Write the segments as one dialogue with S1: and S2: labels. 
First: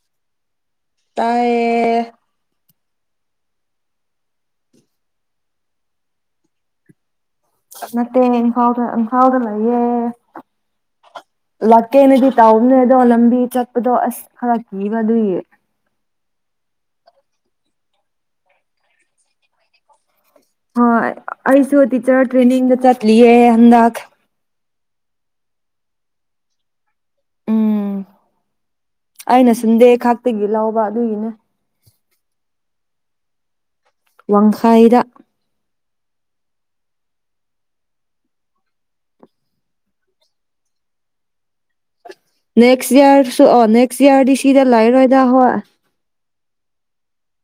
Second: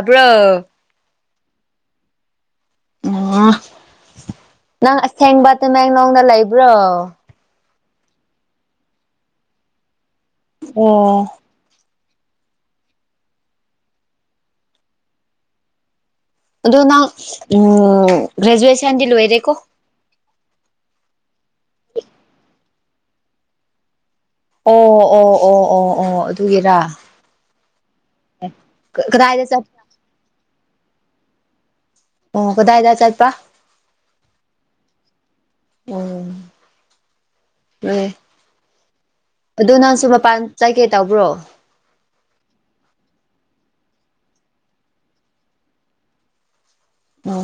S1: ꯑꯞ꯭ꯔꯣ
S2: ꯇꯥꯏꯌꯦ
S1: ꯎ ꯅꯪ ꯑꯁꯦꯡꯕ ꯇꯃꯦꯡꯂꯣꯡꯗ ꯂꯩꯕ꯭ꯔꯣ
S2: ꯃꯦ ꯏꯥꯎꯗ꯭ꯔ ꯏꯪꯈꯥꯎꯗꯂ ꯌꯦꯦ
S1: ꯑꯣ
S2: ꯀꯦꯅꯗꯤ ꯇꯥꯎꯕꯅꯦ ꯑꯗꯣ ꯂꯝꯕꯤ ꯆꯠꯄꯗꯣ ꯑꯁ ꯈꯔ ꯀꯤꯕ ꯑꯗꯨꯏꯌꯦ
S1: ꯑꯗꯣ ꯅꯪ ꯎ ꯒ꯭ꯔꯦꯖꯨꯋꯦꯁꯟꯗꯤ ꯂꯣꯏꯔꯦꯀꯣ
S2: ꯍꯣꯏ ꯑꯁꯤꯁꯨ ꯑꯣ ꯇꯤꯆ ꯇ꯭ꯔꯦꯅꯤꯡ ꯆ ꯂ ꯑꯗ
S1: ꯑꯣ ꯑꯣ ꯑꯣ ꯑꯣ ꯑꯣ ꯑꯗꯨꯒꯤꯔꯥ ꯑ
S2: ꯑꯅ ꯆꯟꯦꯦꯛ ꯍꯥꯛꯇꯒꯤꯂ ꯋꯥ ꯑꯗꯨꯒꯤꯅꯦ
S1: ꯑꯣ ꯀꯗꯥ ꯍꯥꯏꯗ ꯆꯠꯄ
S2: ꯋꯥꯡꯈꯥꯏꯗ
S1: ꯑꯣ ꯑꯗꯨ ꯅꯪꯁꯨ ꯃꯄꯥꯟ ꯆꯥꯏꯀꯦ ꯇꯧꯕ꯭ꯔꯣ
S2: ꯅꯦꯛꯁ ꯏꯌꯥꯔꯁꯨ ꯅꯦꯛꯁꯔꯗꯤ ꯁꯤꯗ ꯂꯥꯏꯔꯣꯏꯗ ꯍꯣ
S1: ꯎ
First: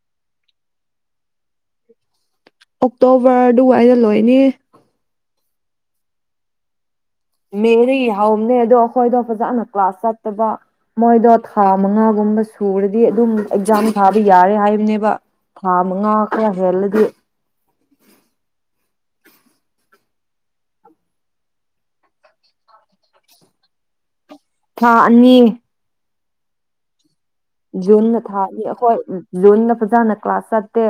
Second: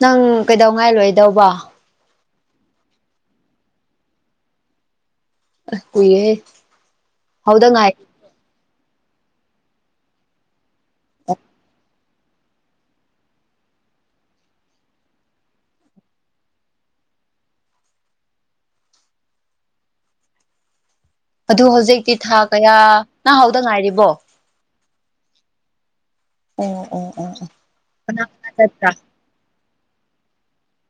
S1: ꯅꯪ ꯀꯩꯗꯧꯉꯥꯏ ꯂꯣꯏꯗꯧꯕ
S2: ꯑꯣꯛꯇꯣꯕꯔ ꯑꯗꯨꯋꯥꯏꯗ ꯂꯣꯏꯅꯤ
S1: ꯑ ꯀꯏꯌꯦ
S2: ꯃꯦꯔꯤ ꯍꯝꯅꯦ ꯑꯗꯣ ꯑꯩꯈꯣꯏꯗꯣ ꯐꯖꯅ ꯀ꯭ꯂꯥꯁ ꯆꯠꯇꯕ ꯃꯣꯏꯗꯣ ꯊꯥ ꯃꯉꯥꯒꯨꯝꯕ ꯁꯨꯔꯗꯤ ꯑꯗꯨꯝ ꯑꯦꯛꯖꯥꯝ ꯊꯥꯕ ꯌꯥꯔꯦ ꯍꯥꯏꯕꯅꯦꯕ ꯊꯥ ꯃꯉꯥ ꯈꯔ ꯍꯦꯜꯂꯗꯤ
S1: ꯑꯗꯨ ꯍꯧꯖꯤꯛꯇꯤ ꯊꯥ ꯀꯌꯥ ꯅꯍꯥꯎꯗ ꯉꯥꯏꯔꯤꯕꯣ
S2: ꯊꯥ ꯑꯅꯤ
S1: ꯑꯣ ꯑꯣ ꯑꯣ ꯑꯣ
S2: ꯖꯣꯟ
S1: ꯀꯅꯥ
S2: ꯊꯥ
S1: ꯀꯅꯥ ꯆꯠꯄ꯭ꯔꯥ
S2: ꯍꯣꯏꯖꯣꯟ ꯐꯖꯥꯅ ꯀ꯭ꯂꯥꯁ ꯆꯠꯇꯦ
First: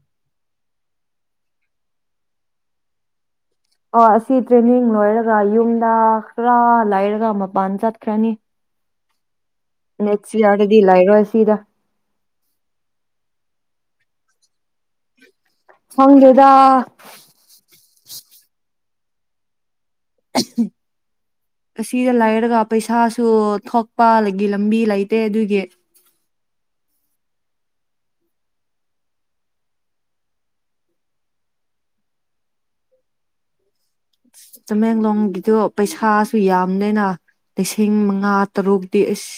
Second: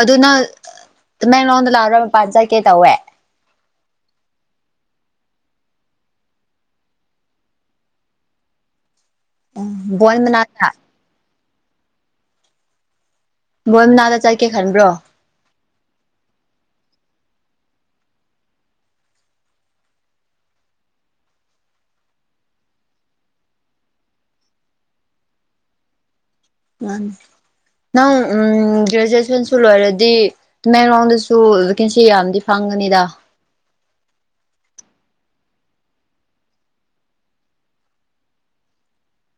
S1: ꯑꯗꯨꯅꯪꯃꯦꯡꯂꯣꯗ ꯂꯥꯛꯔ ꯃꯄꯥꯟ ꯆꯠꯀꯦ ꯇꯧꯋꯦ
S2: ꯑ ꯑꯁꯤ ꯇ꯭ꯔꯦꯅꯤꯡ ꯂꯣꯏꯔꯒ ꯌꯨꯝꯗ ꯈꯔ ꯂꯩꯥꯏꯔꯒ ꯃꯄꯥꯟ ꯆꯠꯈ꯭ꯔꯅꯤ
S1: ꯎꯝ ꯕꯣꯟ
S2: ꯅꯦꯛꯁ
S1: ꯃꯅꯥꯛꯇ
S2: ꯌꯥꯎꯗꯗꯤꯂꯥꯏꯔꯣ ꯁꯤꯗ
S1: ꯅꯅꯥꯗ ꯆꯔꯀꯦ
S2: ꯍꯖꯗ ꯀꯤꯛ [inaudible] ꯑꯁꯤꯗ ꯂꯩꯥꯏꯔꯒ ꯄꯩꯁꯥꯁꯨ ꯊꯣꯛꯄ ꯑꯗꯒꯤ ꯂꯝꯕꯤ ꯂꯩꯇꯦ ꯑꯗꯨꯒꯤ
S1: ꯅꯪ ꯒ꯭ꯔꯦꯖꯨꯑꯦꯁꯟꯁꯨ ꯂꯣꯏꯔꯗꯤ ꯇꯃꯦꯡꯂꯣꯡꯗꯁꯨ ꯚꯦꯀꯦꯟꯁꯤ ꯌꯥꯝꯗꯤ ꯐꯪꯒꯅꯤꯗ
S2: ꯆꯃꯦꯡꯂꯣꯡꯒꯤꯗꯣ ꯄꯩꯁꯥꯁꯨ ꯌꯥꯝꯗꯅ ꯂꯤꯁꯤꯡ ꯃꯉꯥ ꯇꯔꯨꯛꯇꯤ ꯑꯁ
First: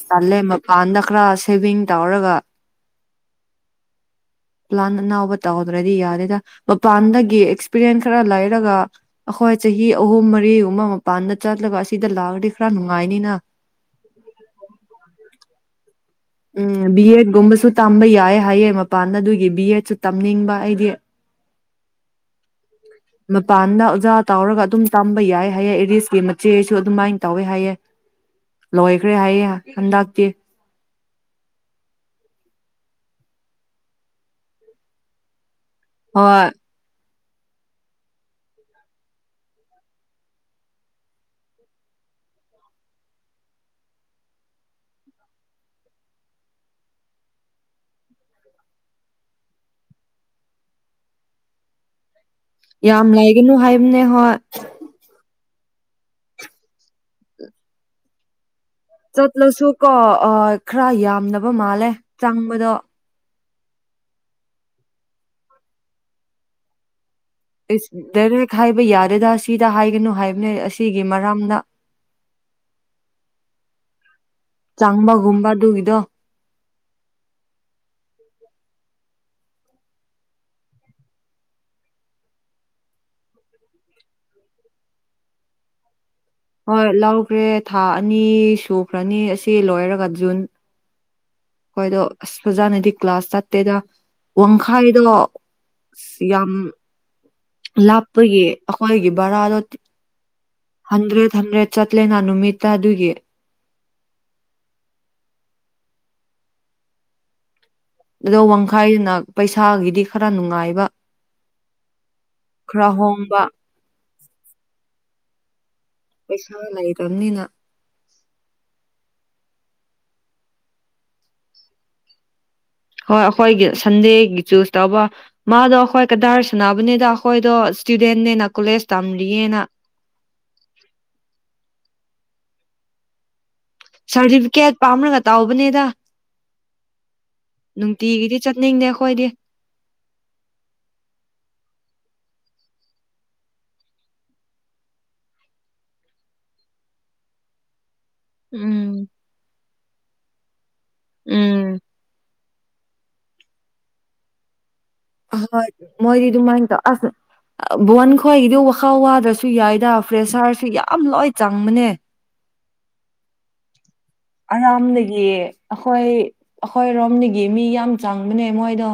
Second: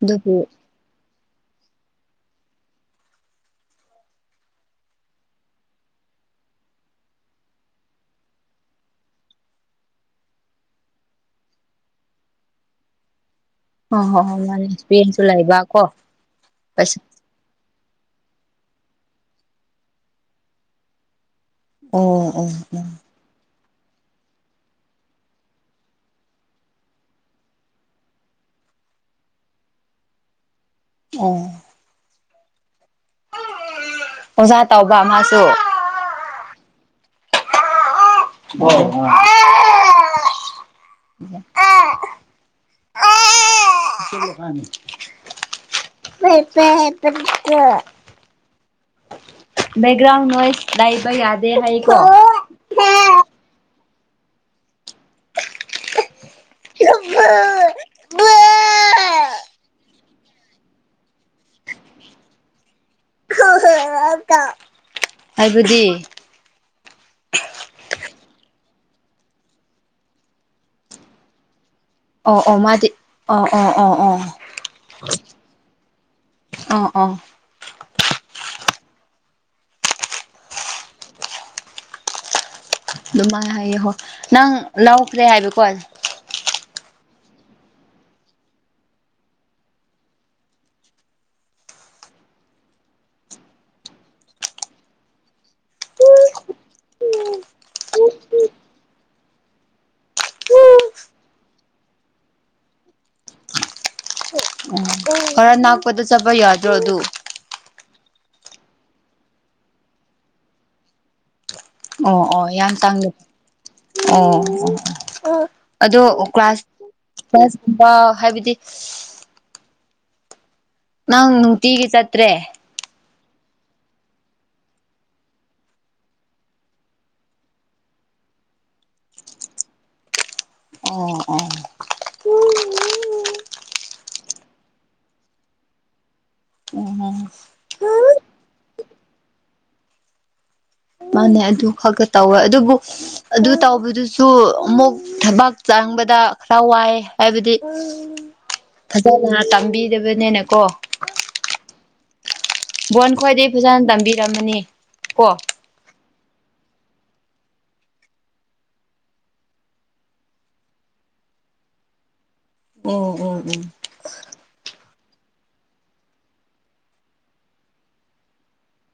S1: ꯑꯗꯨꯕꯨ
S2: ꯑꯜꯂꯦ ꯃ ꯄꯥꯟꯗ ꯀ꯭ꯔꯥ ꯁꯦꯕꯤꯤꯡ ꯇꯧꯔꯒ ꯄ꯭ꯂꯥꯟ ꯑꯅꯥꯎꯕ ꯇꯧꯍꯗ꯭ꯔꯗꯤ ꯌꯥꯗꯦꯗ ꯃꯄꯥꯟꯗꯒꯤ ꯑꯦꯛꯁꯄꯤꯔꯤꯌꯦꯟꯁ ꯈꯔ ꯂꯩꯔꯒ ꯑꯩꯈꯣꯏ ꯆꯍꯤ ꯑꯍꯨꯝ ꯃꯔꯤꯒꯨꯝꯕ ꯃꯄꯥꯟꯗ ꯆꯠꯂꯒ ꯑꯁꯤꯗ ꯂꯥꯛꯑꯗꯤ ꯈꯔ ꯅꯨꯡꯉꯥꯏꯅꯤꯅ
S1: ꯍ ꯍꯣ ꯍ ꯃꯥꯟ ꯑꯦꯁꯄꯤꯔꯤꯟꯁꯨ ꯂꯩꯕ ꯀ
S2: ꯎꯝ ꯕꯤ ꯑꯦꯠ ꯒꯨꯝꯝꯕꯁꯠ ꯇꯝꯕ ꯌꯥꯏꯌꯦ ꯍꯥꯏꯌꯦ ꯃꯄꯥꯟꯗ ꯑꯗꯨꯒꯤ ꯕꯤ ꯑꯦꯗꯁꯨ ꯇꯝꯅꯤꯡꯕ ꯑꯩꯗꯤ
S1: ꯑꯣ ꯑꯣ ꯑꯣ
S2: ꯃꯄꯥꯟꯗ ꯑꯣꯖꯥ ꯇꯧꯔꯒ ꯑꯗꯨꯝ ꯇꯝꯕ ꯌꯥꯏ ꯍꯥꯏꯌꯦꯦ ꯏꯔꯤꯁꯀꯤ ꯃꯆꯦꯁꯨ ꯑꯗꯨꯃꯥꯏꯅ ꯇꯧꯋꯦ ꯍꯥꯏꯌꯦꯦ ꯂꯣꯏꯈ꯭ꯔꯦ ꯍꯥꯏꯌꯦꯦ ꯍꯟꯗꯛꯇꯤ
S1: ꯑꯣ ꯑꯣꯖꯥ ꯇꯕ ꯃꯥꯁꯨ
S2: ꯍꯣꯏ
S1: ꯑ ꯑ ꯕꯦꯛꯒ꯭ꯔꯥꯎꯟ ꯅꯣꯏꯁ ꯂꯩꯏꯕ ꯌꯥꯗꯦ ꯍꯥꯏꯀ
S2: ꯌꯥꯝ ꯂꯩꯥꯏꯒꯅꯨ ꯍꯥꯏꯕꯅꯦ ꯍꯣꯏ
S1: ꯃ
S2: ꯆꯠꯂꯁꯨ ꯀꯣ ꯈꯔ ꯌꯥꯝꯕ ꯃꯥꯜꯂꯦ ꯆꯪꯕꯗꯣ
S1: ꯍꯥꯏꯕꯗꯤ
S2: ꯗꯥꯏꯔꯦꯛ ꯍꯥꯏꯕ ꯌꯥꯗꯦꯗ ꯁꯤꯗ ꯍꯥꯏꯒꯅꯨ ꯍꯥꯏꯕꯅꯦ ꯑꯁꯤꯒꯤ ꯃꯔꯝꯗ
S1: ꯑꯣ ꯑꯣ ꯃꯥꯗꯤ ꯑꯣ ꯑꯣ ꯑꯣ ꯑꯣ
S2: ꯆꯪꯕꯒꯨꯝꯕ ꯑꯗꯨꯒꯤꯗꯣ
S1: ꯑ ꯑ ꯑꯗꯨꯃꯥꯏꯅ ꯍꯥꯏꯌꯦꯍꯣ ꯅꯪ ꯂꯧꯈ꯭ꯔꯦ ꯍꯥꯏꯕꯀꯣ
S2: ꯍꯣꯏ ꯂꯧꯈ꯭ꯔꯦ ꯊꯥ ꯑꯅꯤ ꯁꯨꯈ꯭ꯔꯅꯤ ꯑꯁꯤ ꯂꯣꯏꯔꯒ ꯖꯨꯟ ꯍꯣꯏꯗꯣ ꯑꯁ ꯐꯖꯅꯗꯤ ꯀ꯭ꯂꯥꯁ ꯆꯠꯇꯦꯗ ꯋꯥꯡꯈꯥꯏꯗꯣ ꯑ ꯌꯥꯝ ꯂꯥꯞꯄꯒꯤ ꯑꯩꯈꯣꯏꯒꯤ ꯚꯔꯥꯗꯣ ꯍꯟꯗ꯭ꯔꯦꯠ ꯍꯟꯗ꯭ꯔꯦꯠ ꯆꯠꯂꯦꯅ ꯅꯨꯃꯤꯠꯇ ꯑꯗꯨꯒꯤ
S1: ꯍꯔ ꯅꯛꯄꯗ ꯆꯠꯄ ꯌꯥꯗ꯭ꯔꯣ ꯑꯗꯨ
S2: ꯑꯗꯣ ꯋꯥꯡꯈꯥꯏꯗꯨꯅ ꯄꯩꯁꯥꯒꯤꯗꯤ ꯈꯔ ꯅꯨꯡꯉꯥꯏꯕ
S1: ꯑꯣ ꯑꯣ ꯌꯥꯝ
S2: ꯈꯔ
S1: ꯇꯥꯡꯅ
S2: ꯍꯣꯡꯕ
S1: ꯑꯣ ꯑꯣ ꯑꯣ ꯑꯗꯣ
S2: ꯄꯩꯁꯥ ꯂꯩꯇꯕꯅꯤꯅ
S1: ꯀ꯭ꯂꯥꯁꯀꯨꯝꯕ ꯍꯥꯏꯕꯗꯤ ꯅꯪ ꯅꯨꯡꯇꯤꯒꯤ ꯆꯠꯇ꯭ꯔꯦ
S2: ꯍꯣꯏ ꯑꯩꯈꯣꯏꯒꯤ ꯁꯟꯗꯦꯒꯤ ꯆꯨꯁ ꯇꯧꯕ ꯃꯥꯗꯣ ꯑꯩꯈꯣꯏ ꯀꯗꯥꯏꯔ ꯁꯥꯟꯅꯕꯅꯤꯗ ꯑꯩꯈꯣꯏꯗꯣ ꯏꯁꯇꯨꯗꯦꯟꯅꯦꯅ ꯀꯣꯂꯦꯖ ꯇꯝꯔꯤꯌꯦꯅ
S1: ꯑꯣꯝ ꯎ
S2: ꯁꯥꯔꯇꯤꯐꯤꯀꯦꯠ ꯄꯥꯝꯅꯒ ꯇꯥꯎꯕꯅꯦꯗ
S1: ꯎꯝ
S2: ꯑꯣꯏꯔꯦ
S1: ꯃꯥꯅꯦ ꯑꯗꯨ ꯈꯒ ꯇꯧꯋꯦ ꯑꯗꯨꯕꯨ ꯑꯗꯨ ꯇꯧꯕꯗꯨꯁꯨ ꯑꯃꯨꯛ ꯊꯕꯥꯛ ꯆꯪꯕꯗ ꯈꯔ ꯋꯥꯏ ꯍꯥꯏꯕꯗꯤ
S2: ꯎꯝ
S1: ꯐꯖꯅ ꯇꯝꯕꯤꯗꯕꯅꯦꯅ ꯀꯣ
S2: ꯎꯝ
S1: ꯕꯣꯟ ꯈ꯭ꯋꯥꯏꯗꯒꯤꯩ ꯐꯖꯅ ꯇꯝꯕꯤꯔꯝꯃꯅꯤ ꯀꯣ
S2: ꯍ‌ꯣ ꯃꯣꯏꯔꯤꯗꯨꯃꯥꯏꯇ ꯑꯁ ꯕꯣꯟ ꯈ꯭ꯋꯥꯒꯤꯗꯨ ꯋꯥꯈꯥ ꯋꯥꯗ꯭ꯔꯁꯨ ꯌꯥꯏꯗ ꯐ꯭ꯔꯦꯁꯥꯔꯁꯨ ꯌꯥꯝ ꯂꯣꯏ ꯆꯪꯕꯅꯦ
S1: ꯎꯝ ꯎꯝ ꯎꯝ
S2: ꯑꯔꯥꯝꯗꯒꯤ ꯑꯩꯈꯣꯏ ꯑꯩꯈꯣꯏꯔꯣꯝꯗꯒꯤ ꯃꯤ ꯌꯥꯝ ꯆꯪꯕꯅꯦ ꯃꯣꯏꯗꯣ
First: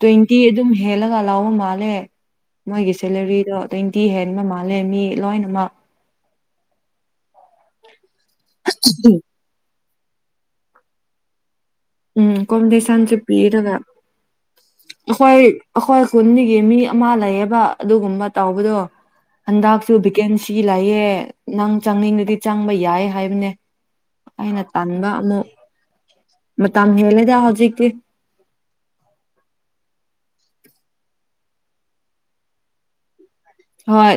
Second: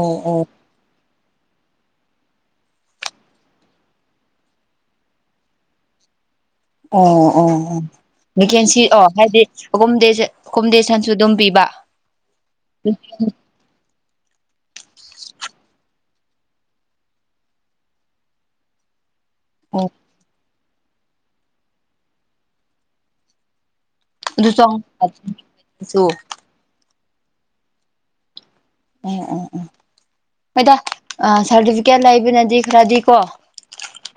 S2: ꯇ꯭ꯋꯦꯟꯇꯤ ꯑꯗꯨꯝ ꯍꯦꯜꯂ ꯂꯥꯎꯕ ꯃꯥꯜꯂꯦ ꯃꯣꯏꯒꯤ ꯁꯦꯂꯔꯤꯗꯣ ꯇ꯭ꯋꯦꯟꯇꯤ ꯍꯦꯟꯕ ꯃꯥꯜꯂꯦ ꯃꯤ ꯂꯣꯏꯅꯃꯛ
S1: ꯑꯣ ꯑꯣ ꯚꯦꯀꯦꯟꯁꯤ ꯑꯣ ꯍꯥꯏꯗꯤ ꯍꯨꯝꯗꯦ ꯍꯨꯝꯗꯦ ꯁꯟꯁꯨ ꯑꯗꯨꯝ ꯄꯤꯕ
S2: ꯎꯝ ꯀꯝꯗꯦꯁꯥꯟꯁꯦ ꯄꯤꯗꯒ ꯑꯩꯈꯣꯏ ꯑꯩꯈꯣꯏ ꯈꯨꯟꯒꯤ ꯃꯤ ꯑꯃ ꯂꯩꯌꯦꯕ ꯑꯗꯨꯒꯨꯝꯕ ꯇꯧꯕꯗꯣ ꯑꯟꯗꯁꯨꯕꯤꯀꯦꯟꯁꯤ ꯁꯤ ꯂꯥꯛꯌꯦ ꯅꯪ ꯆꯪꯅꯤꯡꯗꯗꯤ ꯆꯪꯕ ꯌꯥꯏ ꯍꯥꯏꯕꯅꯦ
S1: ꯑꯗꯨ
S2: ꯑꯩꯅ
S1: ꯆ
S2: ꯀꯝ ꯍ ꯂꯩꯗ ꯍꯧꯖꯤꯛꯀꯤ
S1: ꯎꯝ ꯎꯝ ꯎꯝ ꯃꯣꯏꯗ ꯁꯥꯔꯇꯤꯐꯤꯀꯦꯠ ꯂꯩꯕꯅꯗꯤ ꯈꯔꯗꯤ ꯀꯣ
S2: ꯍꯣꯏ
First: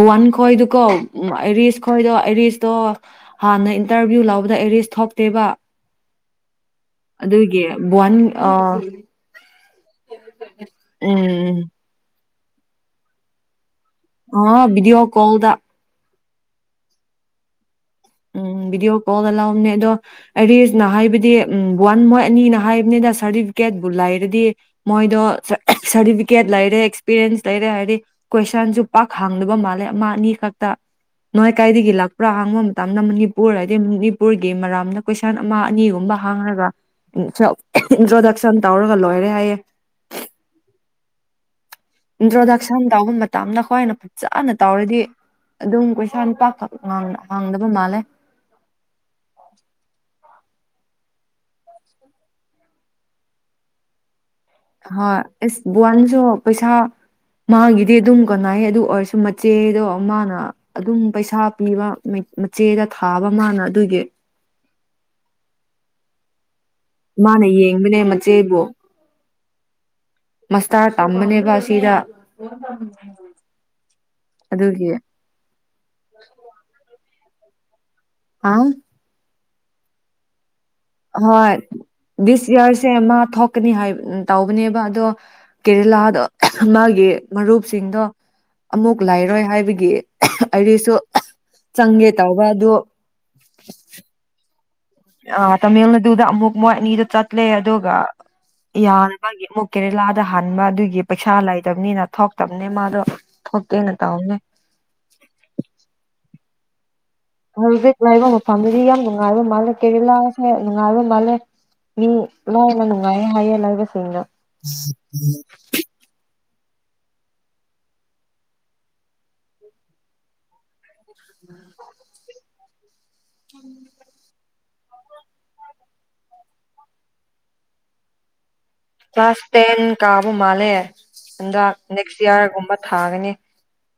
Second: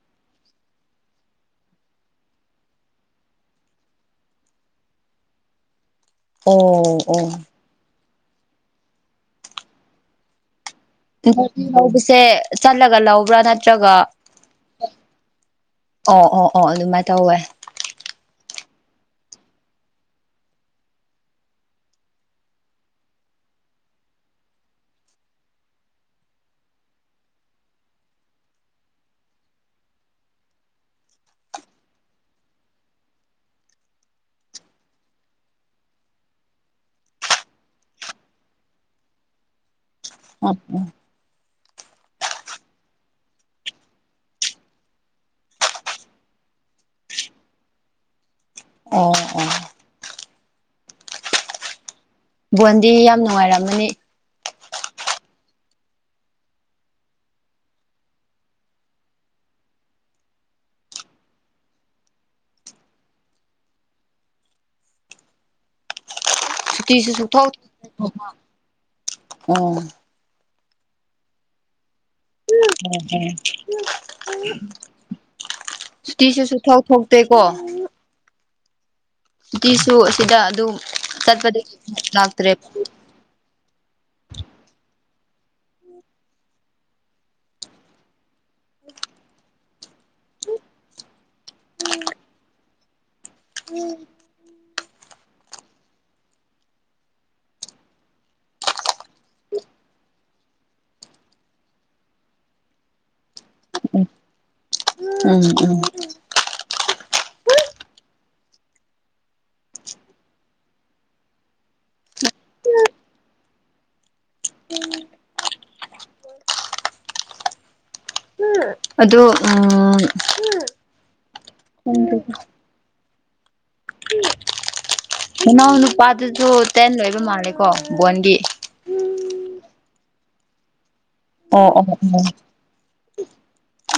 S2: ꯕꯋꯥꯟ ꯈꯣꯏꯗꯨꯀꯣ ꯑꯔꯤꯁ ꯈꯣꯏꯗꯣ ꯑꯔꯤꯁꯇꯣ ꯍꯥꯟꯅ ꯏꯟꯇꯔꯚꯤꯌꯨ ꯂꯧꯕꯗ ꯑꯦꯔꯤꯁ ꯊꯣꯛꯇꯦꯕ
S1: ꯑꯣ ꯑꯣ
S2: ꯑꯗꯨꯒꯤ ꯕꯟ ꯑꯥ
S1: ꯍꯗꯤꯁꯦ ꯆꯠꯂꯒ ꯂꯧꯕ꯭ꯔꯥ ꯅꯠꯇ꯭ꯔꯒ
S2: ꯑ ꯕꯤꯗꯤꯑꯣ ꯀꯣꯜꯗ
S1: ꯑꯣ ꯑꯣ ꯑꯣ ꯑꯗꯨꯃꯥꯏꯅ ꯇꯧꯋꯦ
S2: ꯎꯝ ꯚꯤꯗꯤꯑꯣ ꯀꯣꯜꯗ ꯂꯥꯎꯝꯅꯦ ꯑꯗꯣ ꯑꯔꯤꯁꯅ ꯍꯥꯏꯕꯗꯤ ꯎꯝ ꯋꯥꯟ ꯃꯣꯏ ꯑꯅꯤꯅ ꯍꯥꯏꯕꯅꯤꯗ ꯁꯥꯔꯇꯤꯐꯤꯀꯦꯠꯄꯕꯨ ꯂꯩꯔꯗꯤ ꯃꯣꯏꯗꯣ ꯁꯥꯔꯇꯤꯐꯤꯀꯦꯠ ꯂꯩꯔꯦ ꯑꯦꯛꯁꯄꯤꯔꯤꯌꯦꯟꯁ ꯂꯩꯔꯦ ꯍꯥꯏꯔꯗꯤ ꯀꯣꯏꯁꯟꯁꯨ ꯄꯥꯛ ꯍꯥꯡꯗꯕ ꯃꯥꯜꯂꯦ ꯑꯃ ꯑꯅꯤ ꯈꯛꯇ ꯅꯣꯏ ꯀꯥꯏꯗꯒꯤ ꯂꯥꯛꯄ꯭ꯔꯥ ꯍꯥꯡꯕ ꯇꯅ ꯃꯅꯤꯄꯨꯔ ꯍꯥꯏꯗꯤ ꯃꯅꯤꯄꯨꯔꯒꯤ ꯃꯔꯝꯅ ꯀꯣꯏꯁꯟ ꯑꯃ ꯑꯅꯤꯒꯨꯝꯕ ꯍꯥꯡꯉꯒ ꯏꯟꯇ꯭ꯔꯣꯗꯛꯁꯟ ꯇꯧꯔꯒ ꯂꯣꯏꯔꯦ ꯍꯥꯏꯌꯦ
S1: ꯑ
S2: ꯏꯟꯇ꯭ꯔꯣꯗꯛꯁꯟ ꯇꯧꯕ ꯃꯇꯝꯗ ꯈ꯭ꯣꯏꯏꯅ ꯐꯖꯥꯅ ꯇꯧꯔꯗꯤ ꯑꯗꯨꯝ ꯀꯣꯏꯁꯥꯄꯥꯈꯛ ꯍꯥꯡꯗꯕ ꯃꯥꯜꯂꯦ
S1: ꯑꯣ ꯕꯣꯟꯗꯤ ꯌꯥꯝ ꯅꯨꯡꯉꯥꯏꯔꯝꯃꯅꯤ
S2: ꯍꯣꯏ ꯑꯦꯁ ꯕꯟꯁꯨ ꯄꯩꯁꯥ ꯃꯥꯒꯤꯗꯤ ꯑꯗꯨꯝ ꯀꯅꯩ ꯑꯗꯨ ꯑꯣꯏꯔꯁꯨ ꯃꯆꯦꯗꯣ ꯃꯥꯅ ꯑꯗꯨꯝ ꯄꯩꯁꯥ ꯄꯤꯕ ꯃꯆꯦꯗ ꯊꯥꯕ ꯃꯥꯅ ꯑꯗꯨꯒꯤ
S1: ꯁꯨꯇꯤꯁꯨ
S2: ꯃꯥꯅ ꯌꯦꯡꯕꯅꯦ ꯃꯆꯦꯕꯨꯣ
S1: ꯎꯝ
S2: ꯃꯁꯇꯥꯔ ꯇꯝꯕꯅꯦꯕ ꯁꯤꯗ ꯑꯗꯨꯒꯤ
S1: ꯇꯤꯁꯨꯁꯨ ꯊꯧ ꯊꯧ ꯇꯦꯛꯀꯣ
S2: ꯑꯥꯎ
S1: ꯑꯗꯨꯤꯁꯨ ꯁꯤꯗ ꯑꯗꯨꯝ
S2: ꯍꯣꯏ
S1: ꯆꯠꯄꯗꯒꯤ
S2: ꯗꯤꯁ
S1: ꯂꯥꯛꯇ꯭ꯔꯦ
S2: ꯏꯌꯥꯔꯁꯦ ꯃꯥ ꯊꯣꯛꯀꯅꯤ ꯍꯥꯏ ꯇꯧꯕꯅꯦꯕ ꯑꯗꯣ ꯀꯦꯔꯦꯂꯥꯗꯣ ꯃꯥꯒꯤ ꯃꯔꯨꯞꯁꯤꯡꯗꯣ ꯑꯃꯨꯛ ꯂꯩꯔꯣꯏ ꯍꯥꯏꯕꯒꯤ ꯑꯩꯔꯤꯁꯨ ꯆꯪꯒꯦ ꯇꯧꯕ ꯑꯗꯨ
S1: ꯎꯝ
S2: ꯑ ꯇꯥꯃꯤꯜ ꯅꯥꯗꯨꯗ ꯑꯃꯨꯛ ꯃꯣꯏ ꯑꯅꯤꯗ ꯆꯠꯂꯦ ꯑꯗꯨꯒ ꯌꯥ ꯦ ꯃꯨꯛꯦꯔꯤ ꯂ ꯗ ꯍꯟꯕ ꯑꯗꯨꯒꯤ ꯄꯩꯁꯥ ꯂꯩꯇꯕꯅꯤꯅ ꯊꯣꯛꯇꯕꯅꯤ ꯃꯥꯗꯣ ꯊꯣꯛꯀꯦꯅ ꯇꯧꯕꯅꯦ
S1: ꯎ ꯎꯝ ꯎꯝ
S2: ꯄꯥꯝꯃꯤꯗꯤ ꯌꯥꯝ ꯅꯨꯡꯉꯥꯏꯕ ꯃꯥꯜꯂꯦ ꯀꯦꯔꯦꯂꯥꯁꯦ ꯅꯨꯡꯉꯥꯏꯕ ꯃꯥꯜꯂꯦ ꯃꯤ ꯂꯣꯏꯅ ꯅꯨꯡꯉꯥꯏꯌꯦ ꯍꯥꯏꯌꯦ ꯂꯩꯕꯁꯤꯡꯅ
S1: ꯑꯗꯨꯗ ꯎꯝ ꯏꯅꯥꯎ ꯅꯨꯄꯥꯗꯨꯁꯨ ꯇꯦꯟ ꯂꯣꯏꯕ ꯃꯥꯜꯂꯦꯀꯣ ꯕꯣꯟꯗꯤ
S2: ꯀ꯭ꯂꯥꯁꯥꯁ ꯇꯦꯟ ꯀꯥꯕ ꯃꯥꯂꯦ ꯑꯟꯗ
S1: ꯑꯣ ꯑꯣ
S2: ꯅꯦꯛꯁ
S1: ꯑꯣ
S2: ꯏꯌꯥꯔꯒꯨꯝꯕ ꯊꯥꯒꯅꯤ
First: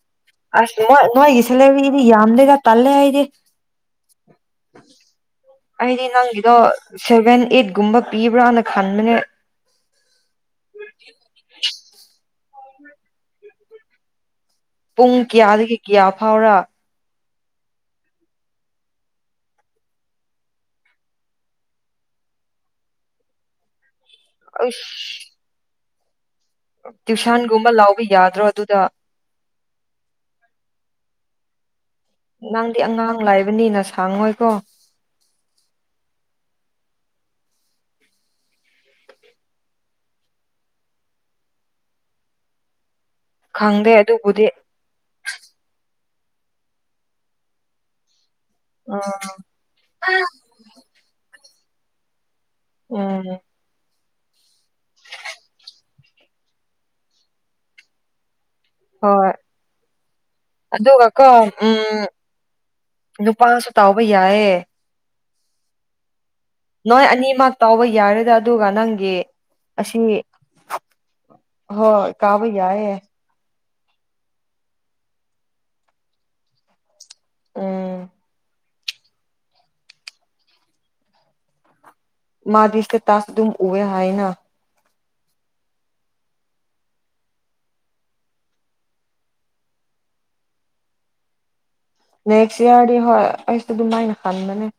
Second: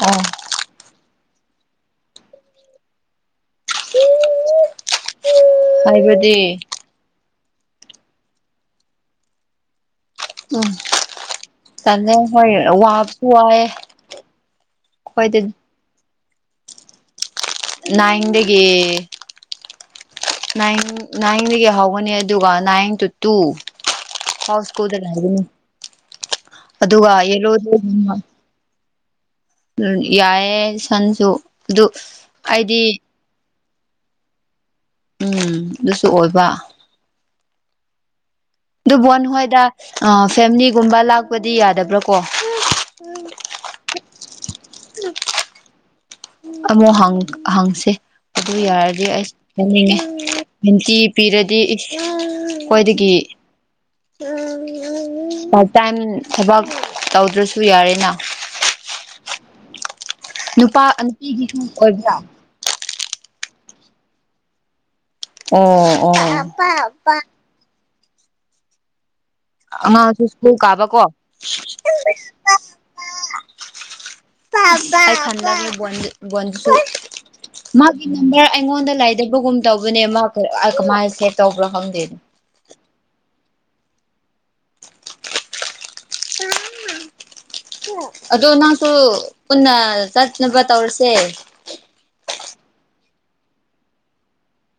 S1: ꯑꯣ
S2: ꯑꯁ ꯅ ꯅꯣꯏꯒꯤꯁꯤꯂꯕꯤ ꯏꯗꯤ ꯌꯥꯝꯗꯦꯗ ꯇꯜꯂꯦ ꯍꯥꯏ ꯑꯩꯗꯤ ꯑꯩꯗꯤ
S1: ꯍꯥꯏꯕꯗꯤ
S2: ꯅꯪꯗꯣ ꯁꯦꯕꯦꯟ ꯑꯦꯠꯒꯨꯝꯕ ꯄꯤꯕ꯭ꯔꯥꯅ ꯈꯟꯕꯅꯦ
S1: ꯆꯗꯦ ꯍꯣꯏ ꯋꯥꯞꯁꯨ ꯍꯥꯏ
S2: ꯄꯨꯡ ꯀꯌꯥꯗꯒꯤ ꯀꯌꯥ ꯐꯥꯎꯔꯛ
S1: ꯅꯥꯗꯒꯤ ꯅꯥꯏꯟ ꯅꯥꯏꯟꯗꯒꯤ ꯍꯧꯒꯅꯤ ꯑꯗꯨꯒ ꯅꯥꯏꯟ ꯇꯨ ꯇꯨ ꯍꯥꯎꯁꯀꯨꯗ ꯂꯒꯅꯤ
S2: ꯇ꯭ꯨꯁꯥꯟꯒꯨꯝꯕ ꯂꯥꯎꯕ ꯌꯥꯗ꯭ꯔꯣ ꯑꯗꯨꯗ
S1: ꯎ ꯌꯥꯏꯦ ꯁꯟꯁꯨꯁꯨ
S2: ꯅꯪꯗꯤ ꯑꯉꯥꯡ ꯂꯥꯏꯕꯅꯤꯅ ꯁꯥꯡꯑꯣꯣꯏ ꯀꯣ
S1: ꯎꯝ ꯑꯗꯨꯁꯨ ꯑꯣꯏꯕ ꯑꯗꯨꯕꯨꯣ ꯅꯣꯏꯗ ꯐꯦꯃꯤꯂꯤꯒꯨꯝꯕ ꯂꯥꯛꯄꯗꯤ ꯌꯥꯗꯕ꯭ꯔꯥ ꯀꯣ
S2: ꯈꯪꯗꯦ ꯑꯗꯨꯕꯨꯗꯤ
S1: ꯑꯃꯨꯛ ꯍꯪ ꯍꯪꯁꯦ ꯑꯗꯨ ꯌꯥꯔꯗꯤ
S2: ꯎꯝ
S1: ꯑꯩꯁ ꯍꯥꯏꯪꯅꯤꯡꯉꯦ ꯅꯨꯡꯇꯤ ꯄꯤꯔꯗꯤ ꯍ ꯈ꯭ꯋꯥꯣꯏꯗꯒꯤ
S2: ꯎꯝ
S1: ꯎ ꯄꯥꯔꯠ ꯇꯥꯏꯝ ꯊꯕꯛ ꯇꯧꯗ꯭ꯔꯁꯨ ꯌꯥꯔꯦꯅ
S2: ꯍꯣꯏ
S1: ꯅꯨꯄꯥ
S2: ꯑꯗꯨꯒ ꯀꯣ
S1: ꯅꯨꯄꯤꯒꯤꯁꯨ
S2: ꯎꯝ
S1: ꯑꯣꯏꯕ꯭ꯔꯥ
S2: ꯅꯨꯄꯥꯁꯨ ꯇꯥꯎꯕ ꯌꯥꯏꯦ
S1: ꯑꯣꯝ ꯑꯣꯝ
S2: ꯅꯣꯏ ꯑꯅꯤꯃ ꯇꯥꯎꯕ ꯌꯥꯔꯦꯗ ꯑꯗꯨꯒ ꯅꯪꯒꯤ ꯑꯁꯤ
S1: ꯃꯥꯁꯨ ꯁ꯭ꯀꯨꯜ ꯀꯥꯕ ꯀꯣ
S2: ꯍꯣꯏ ꯀꯥꯕ ꯌꯥꯏꯌꯦ
S1: ꯗꯛꯇ
S2: ꯎꯝ
S1: ꯃꯥꯒꯤ ꯅꯗ ꯑꯩꯉꯣꯟꯗ ꯂꯩꯗꯕꯒꯨꯝ ꯇꯧꯕꯅꯦ ꯃꯥ ꯀꯃꯥꯏꯅ ꯁꯦꯞ ꯇꯧꯕ꯭ꯔꯣ ꯈꯪꯗꯦꯅ
S2: ꯃꯥꯗꯤꯁꯇ ꯇꯥꯁ ꯑꯗꯨ ꯎꯕꯦ ꯍꯥꯏꯅ
S1: ꯑꯗꯣ ꯅꯪꯁꯨ ꯄꯨꯟꯅ ꯆꯠꯅꯕ ꯇꯧꯔꯁꯦ
S2: ꯅꯦꯛꯁ ꯏꯌꯥꯔꯗꯤ ꯍꯣꯏ ꯑꯩꯁꯨ ꯑꯗꯨꯃꯥꯏꯅ ꯈꯟꯕꯅꯦ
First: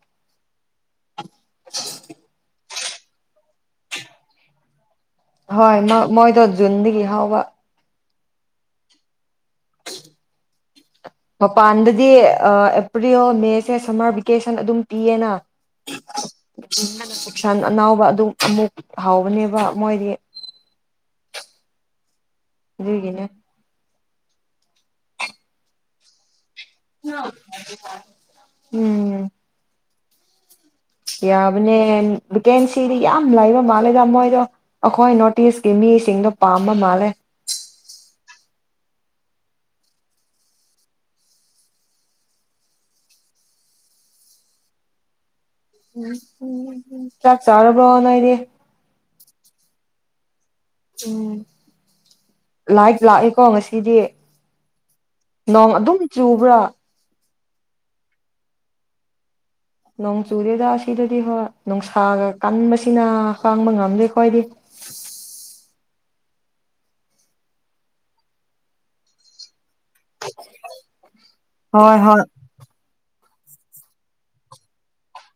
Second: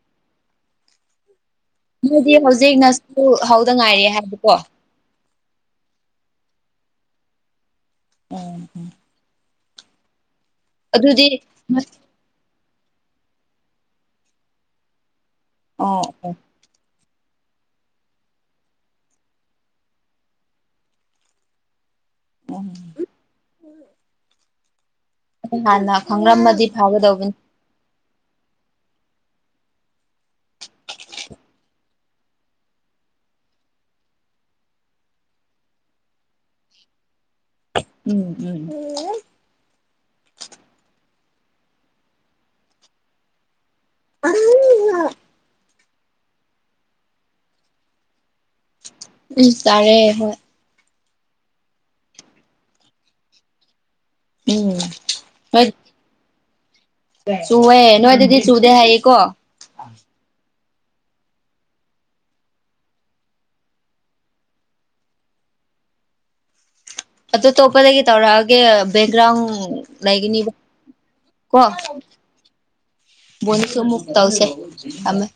S1: ꯃꯣꯏꯗꯤ ꯍꯧꯖꯤꯛꯅꯁꯨ ꯍꯧꯗ ꯉꯥꯏꯔ ꯍꯥꯏꯕꯀꯣ
S2: ꯍꯣꯏ ꯃꯣꯏꯗꯣ ꯖꯨꯟꯗꯒꯤ ꯍꯥꯎꯕ
S1: ꯑꯣ
S2: ꯑ ꯑꯗꯗꯤ ꯑ ꯑꯦꯄ꯭ꯔꯤꯜ ꯃꯦꯁꯦ ꯁꯝꯃꯔ ꯚꯦꯀꯦꯁꯟ ꯑꯗꯨꯝ ꯄꯤꯌꯦꯅ
S1: ꯑꯣ ꯑꯣ
S2: ꯆꯁꯥꯟ ꯑꯅꯥꯎꯕ ꯑꯗꯨ ꯑꯃꯨꯛ ꯍꯥꯎꯕꯅꯦꯕ ꯃꯣꯏꯗꯤ ꯨꯒꯤꯅꯦ
S1: ꯍꯅ ꯈꯪ꯭ꯔꯝ ꯃꯗꯤ
S2: ꯎꯝ ꯌꯥꯕꯅꯦ ꯚꯦꯀꯦꯟꯁꯤꯗꯤ ꯌꯥꯝ ꯂꯩꯕ ꯃꯥꯜꯂꯦꯗ ꯃꯣꯏꯗꯣ ꯑꯩꯈꯣꯏ ꯅꯣꯔꯠ ꯏꯁꯀꯤ ꯃꯤꯁꯤꯡꯗꯣ ꯄꯥꯝꯕ ꯃꯥꯜꯂꯦ
S1: ꯎꯝ ꯎꯝ ꯑ
S2: ꯆꯥꯛꯆꯔꯣꯕꯅꯥ ꯏꯗꯤꯦ
S1: ꯎꯝ ꯇꯔꯦ ꯍꯣꯏ
S2: ꯎꯝ ꯂꯥꯏ ꯂꯥꯛꯏꯦꯀꯣ ꯉꯁꯤꯗꯤ
S1: ꯎꯝ ꯍꯣꯏ
S2: ꯅꯣꯡ ꯑꯗꯨꯝ ꯆꯨꯕ꯭ꯔꯥ꯫
S1: ꯆꯨꯋꯦ ꯅꯣꯏꯗꯗꯤ ꯆꯨꯗꯦ ꯍꯥꯏꯌꯦꯀꯣ꯫
S2: ꯅꯣꯡ ꯆꯨꯗꯦꯗ꯫ ꯁꯤꯗꯗꯤ ꯍꯣꯏ ꯅꯨꯡꯁꯥꯒ ꯀꯟꯕꯁꯤꯅ ꯈꯥꯡꯕ ꯉꯝꯗꯦ ꯑꯩꯈꯣꯏꯗꯤ꯫
S1: ꯑꯗꯣ ꯇꯣꯄꯗꯒꯤ ꯇꯧꯔꯛꯒꯦ ꯕꯦꯛꯒ꯭ꯔꯥꯎꯟ ꯂꯩꯒꯅꯤꯕ ꯀꯣ꯫
S2: ꯍꯣꯏ ꯍꯣꯏ
S1: ꯕꯣꯟꯁꯨ ꯑꯃꯨꯛ ꯇꯧꯁꯦ ꯊꯝꯃꯦ꯫